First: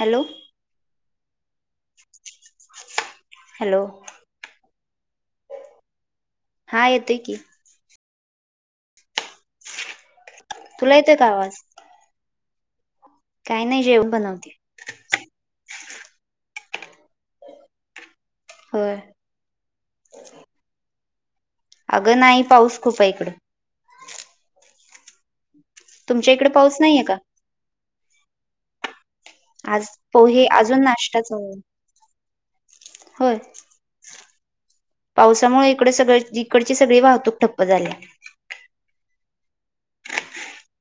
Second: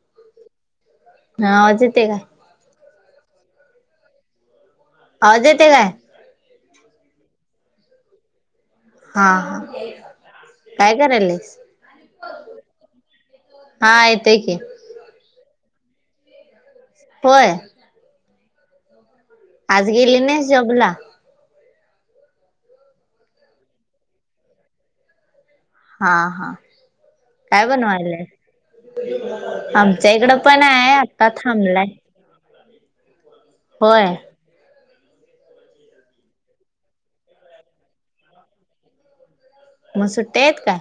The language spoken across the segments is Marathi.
हॅलो हा आवाज येतोय का? हॅलो आवाज येतोय काय? हा येतोय की हा हा काय तुला येतोय का कराल्यास? काही नाही जेवण बनवते. होय होय आज गेली नाहीस जॉबला? अगं नाही पाऊस खूप इकडं. हा तुमच्या इकडे हा पाऊस नाहीये का काय बनवायलाय. आज आमच्या इकडं पोहे पण अजून आहे आता नाश्ताच थांबलाय. होय. होय. पावसामुळे इकडे सगळ इकडची सगळी वाहतूक ठप्प झाली. मग सुट्ट्या आहेत का?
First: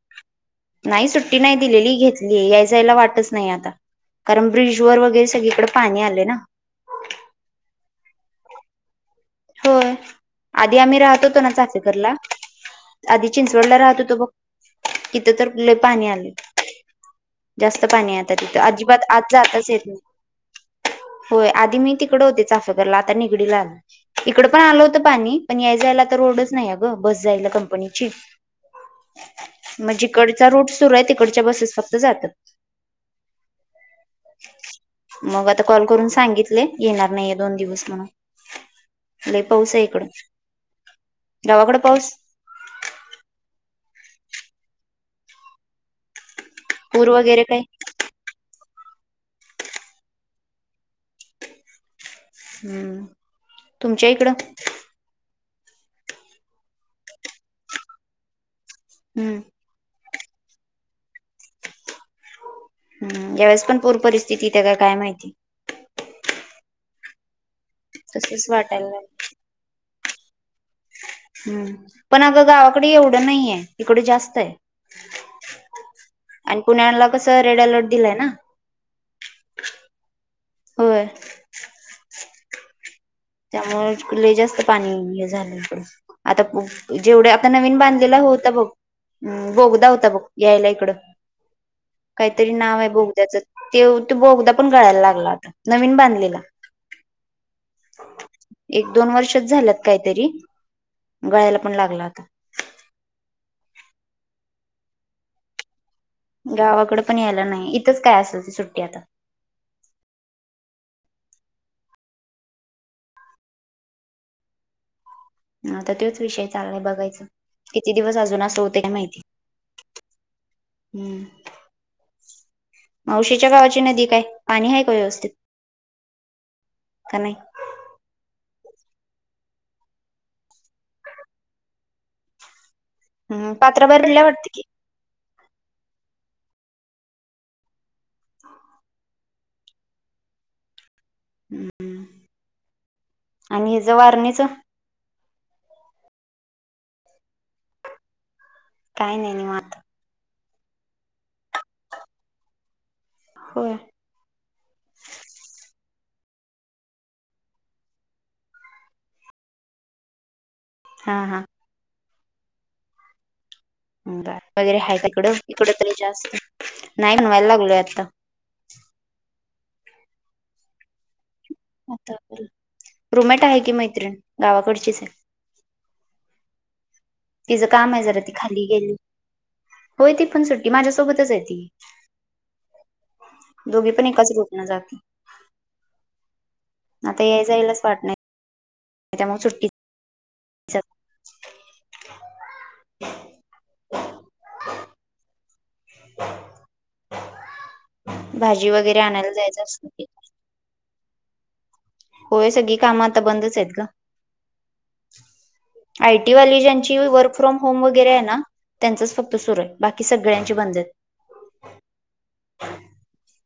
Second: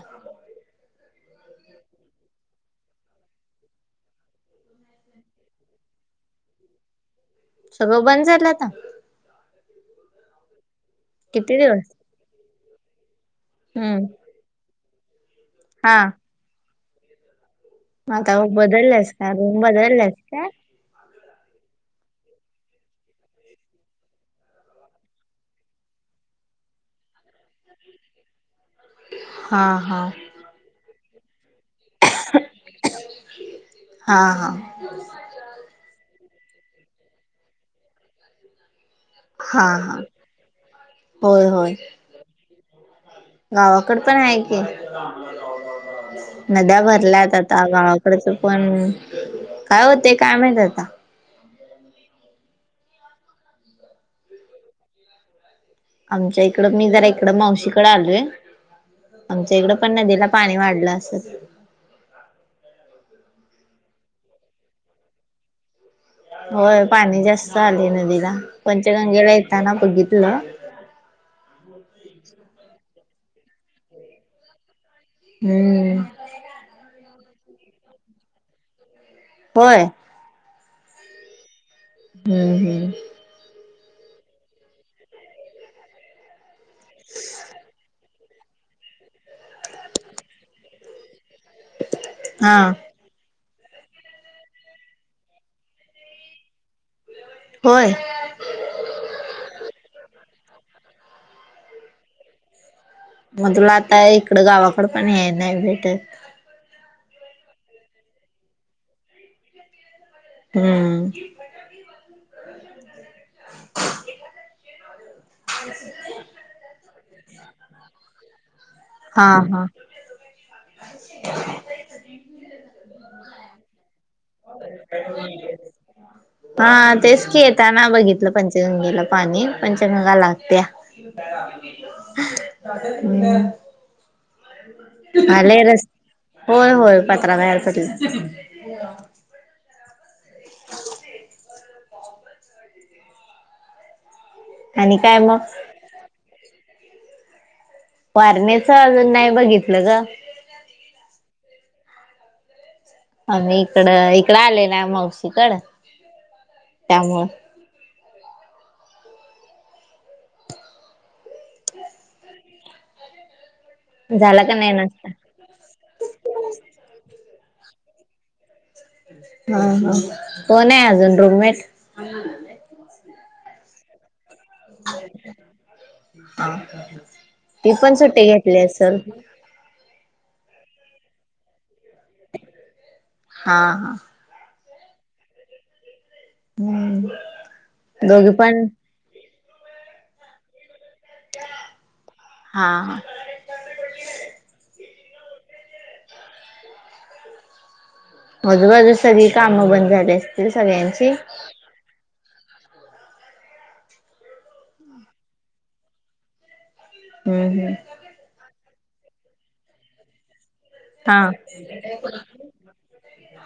नाही सुट्टी नाही दिलेली घेतलीय याय जायला वाटच नाही आता कारण ब्रिज वर वगैरे सगळीकडे पाणी आले ना. सगळं बंद झालं आता होय आधी आम्ही राहत होतो ना किती दिवस चाचेकरला आधी चिंचवडला राहत हम्म होतो बघ. किथं तर कुले हा पाणी आले. जास्त मग पाणी आता तिथं अजिबात बदलल्यास का आज रूम आातच येत बदलल्यास काय ना. होय आधी मी तिकडे होते चाफेकरला आता निगडीला आल. इकड पण आलं होतं पाणी पण याय जायला तर रोडच नाही अ गं बस जायला कंपनीची हा मग हा जिकडचा रूट सुरू आहे तिकडच्या बसेस फक्त जातात. हा हा. मग आता कॉल करून सांगितले येणार नाहीये दोन दिवस म्हणून हा पाऊस आहे हा इकडं होय होय गावाकड पाऊस गावाकड पण आहे की नद्या पूर भरल्यात वगैरे काय आता गावा पकडतो पण काय होते काय माही आता हम्म तुमच्या इकडं. आमच्या इकडं मी जरा इकडं मावशीकडे आलोय हम्म आमच्या इकड पण नदीला पाणी वाढलं असत. हम्म यावेेळेस पण पूर परिस्थितीेते का काय माहिती होय पाणी जास्त आलेय नदीला तसच वाटायला लागलं पंचगंगेला येताना बघितलं. हम्म पण अगं गावाकडे एवढं नाहीय इकडे जास्त आहे. हम्म. आणि पुण्याला कसं रेड अलर्ट दिलाय ना. होय. होय. हम्म हम्म. त्यामुळे कुले जास्त पाणी हे झालं. आता जेवढे आता नवीन बांधलेलं होता बघ. हम् बोगदा होता ब यायला इकडं काहीतरी हा नाव आहे बोगद्याचं. ते तू बोगदा पण कळायला लागला आता नवीन बांधलेला. होय. एक दोन वर्षच झाल्यात काहीतरी गळायला पण लागला होता. म तुला आता इकडं गावाकड पण हे नाही भेटत. गावाकडे पण यायला नाही इथंच काय असेल ती सुट्टी आता हम्म. ता तोच विषय चाललाय बघायच किती दिवस अजून अस होते ना माहिती हा हा हम्म मावशीच्या गावाची नदी काय? पाणी आहे का व्यवस्थित हा का तेच नाही की य त्याना बघितलं पंचगंगेला पाणी पंचगंगा लागत्या. [unintelligible] अत पेर वर्तीे- आले रस् होय होय पात्रा बाहेर पडलं. हम् आणि हच वारणीच आणि काय मग वारल्या अजून काय नाही निवांत बघितलं गं आम्ही होय इकडं इकडं आलेला आहे मावशीकडं त्यामुळं हां हां ग झाला का नाही वगैरे आहे नाश्ता तिकडं इकडं तरी जास्त नाही व्हायला लागलोय आता हा हा कोण आहे. अजून रूममेट आता रूम मेट आहे की मैत्रिण. गावाकडचीच आहे तिचं ती पण काम आहे जरा सुट्टी ती घेतली खाली गेली असेल. होय ती पण सुट्टी माझ्यासोबतचं आहे ती दोघी पण हम्म कशी रूट जात. आता यायला जाईलाच वाट नाही. हो पण [unintelligible] त्यामुळे सुट्टी. हा. ह आजूबाजू ला वगैरे सगळी आणायला जायचं कामं असतं बंद की झाली असतील सगळ्यांची. होय सगळी काम आता बंदचचं आहेत गं आयटी वाली ज्यांची. ची work hmm from hmm home वगैरे ना त्यांचचं फक्त सुर आहे बाकी सगळ्यांची बंद आहे. हा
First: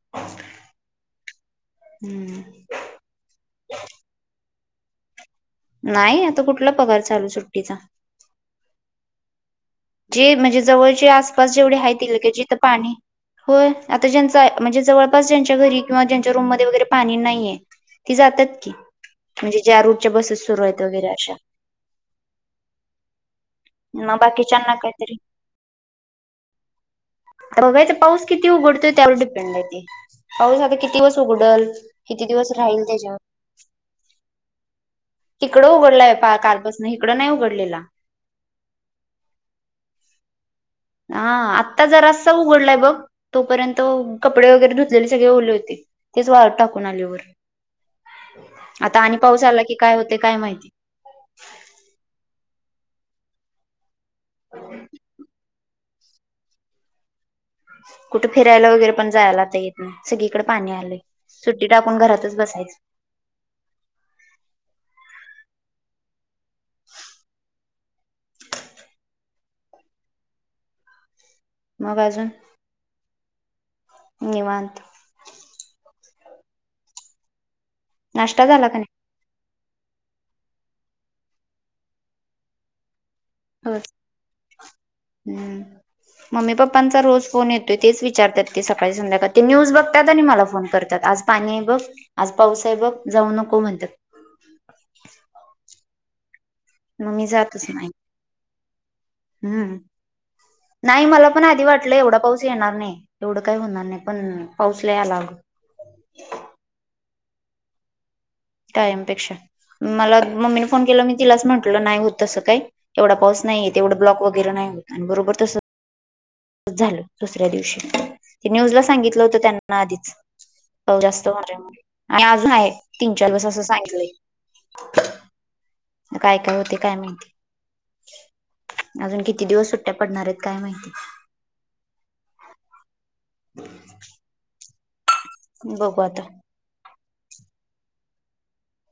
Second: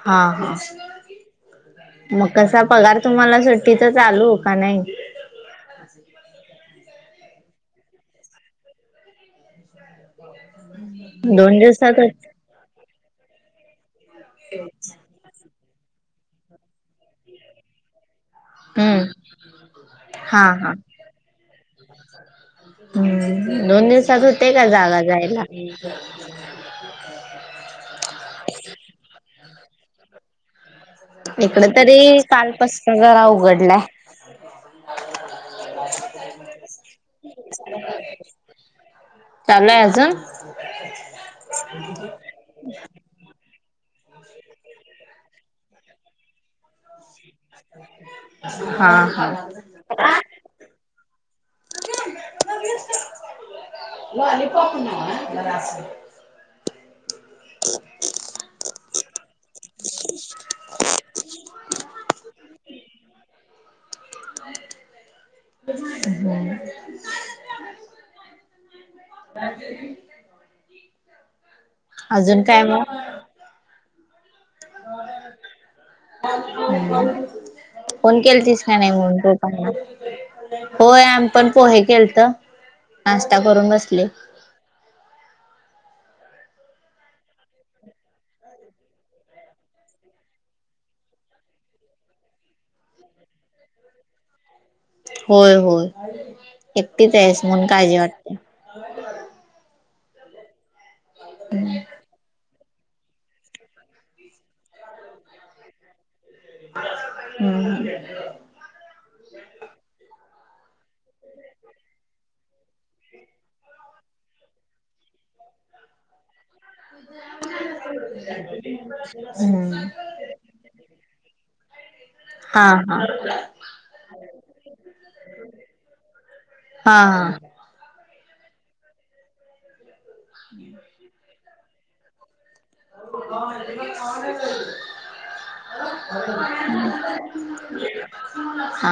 हा हा. मग हम्म कसा पगार तुम्हाला सुट्टी तर चालू का. नाही. नाही आता कुठला पगार चालू सुट्टीचा. जे म्हणजे जवळचे आस पास दोन जेवढे आहे दिवसातच का जिथं पाणी. होय आता ज्यांचा म्हणजे जवळपास ज्यांच्या घरी किंवा ज्यांच्या रूममध्ये वगैरे पाणी नाहीयं. ती जातात कि हम्म म्हणजे ज्या रूटच्या बसेस हा सुरू हा आहेत वगैरे अशा. हम्म दोन मग दिवसाात होते. का बाकीच्यांना जागा काहीतरी जायला तर बघायचं पाऊस किती उघडतोय त्यावर डिपेंड आहे ते पाऊस आता किती. दिवस इकडे उघडल तरी किती काल दिवस राहील पासुनू त्याच्यावर जरा उघडले तिकडं उघडलंय कालपासून इकडे नाही उघडलेला. चालूयं. अजून हा आत्ता जरासा उघडलायं बघ. तोपर्यंत कपडे वगैरे धुतलेली सगळे ओले होते. तेचं वाळ टाकून आले वर अजून हा आता आणि हा पाऊस आला कि काय होते काय माहिती. म अली पक न ह म रा [unintelligible] कुठे फिरायला वगैरे पण जायला आता येत नाही सगळीकडे पाणी आले. सुट्टी टाकून घरातचं बसायचं. हो. अजून काय मगं. निवांत. फोन केल तस [unintelligible] का नाही म्हणून तू होय आम्ही पण पोहे केेले होते नाश्ता करून हो बसले. हम्म. मम्मी पप्पांचा रोज फोन येतोय तेच विचारतात ते सकाळी संध्याकाळ ते न्यूज बघतात. आणि मला फोन करतात. आजकाय पाणी बघ आज पावसा आहे बघ जाऊ नको म्हणतात. होय होय मग एकटीचं मी आहेस म्हणून जातच नाही काळजी वाटते. हम्म नाही मला पण आधी वाटलं एवढा पाऊस येणार नाही. एवढं काही होणार नाही पण पाऊस लई यायला अगं. हम्, टाईमपेक्षा मला मम्मीने फोन केला मी तिलाचं म्हटलं नाही होत. तसं काही एवढा पाऊस नाहीेत तेवढ ब्लॉक वगैरे नाही होत आणि बरोबर तसं. झालं दुसऱ्या दिवशी ते न्यूज ला सांगितलं होतं हम्म. त्यांना आधीचं. जास्त माजे [unintelligible] अजून हा आहे हा तीन चार बस असं सांगितलंय काय काय होते काय माहिती. हा अजून किती दिवस सुट्ट्या पडणार आहेत काय माहिती बघू आता का हा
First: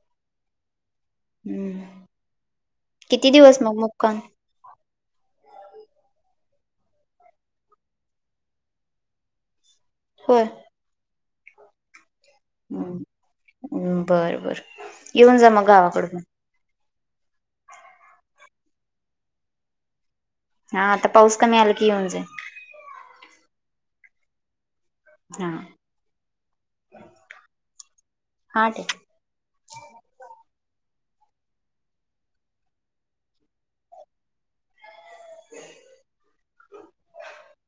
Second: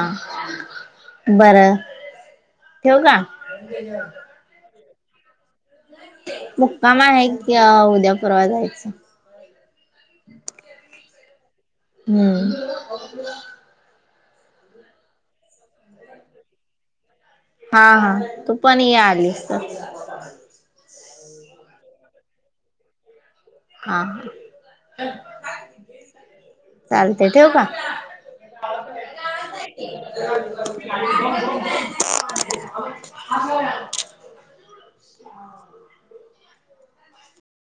बरं हम्म ठेव का किती दिवस मग मुक्काम मुक्काम आहे की उद्यापूरवा जायचं हो हम् हम्म् बर बर येऊन जा मग गावाकडून हा हा तू पण ये आलीस तर हा आता पाऊस कमी आला की येऊनज हा ह ह चालते ठेव का हा टेक [unintelligible] ह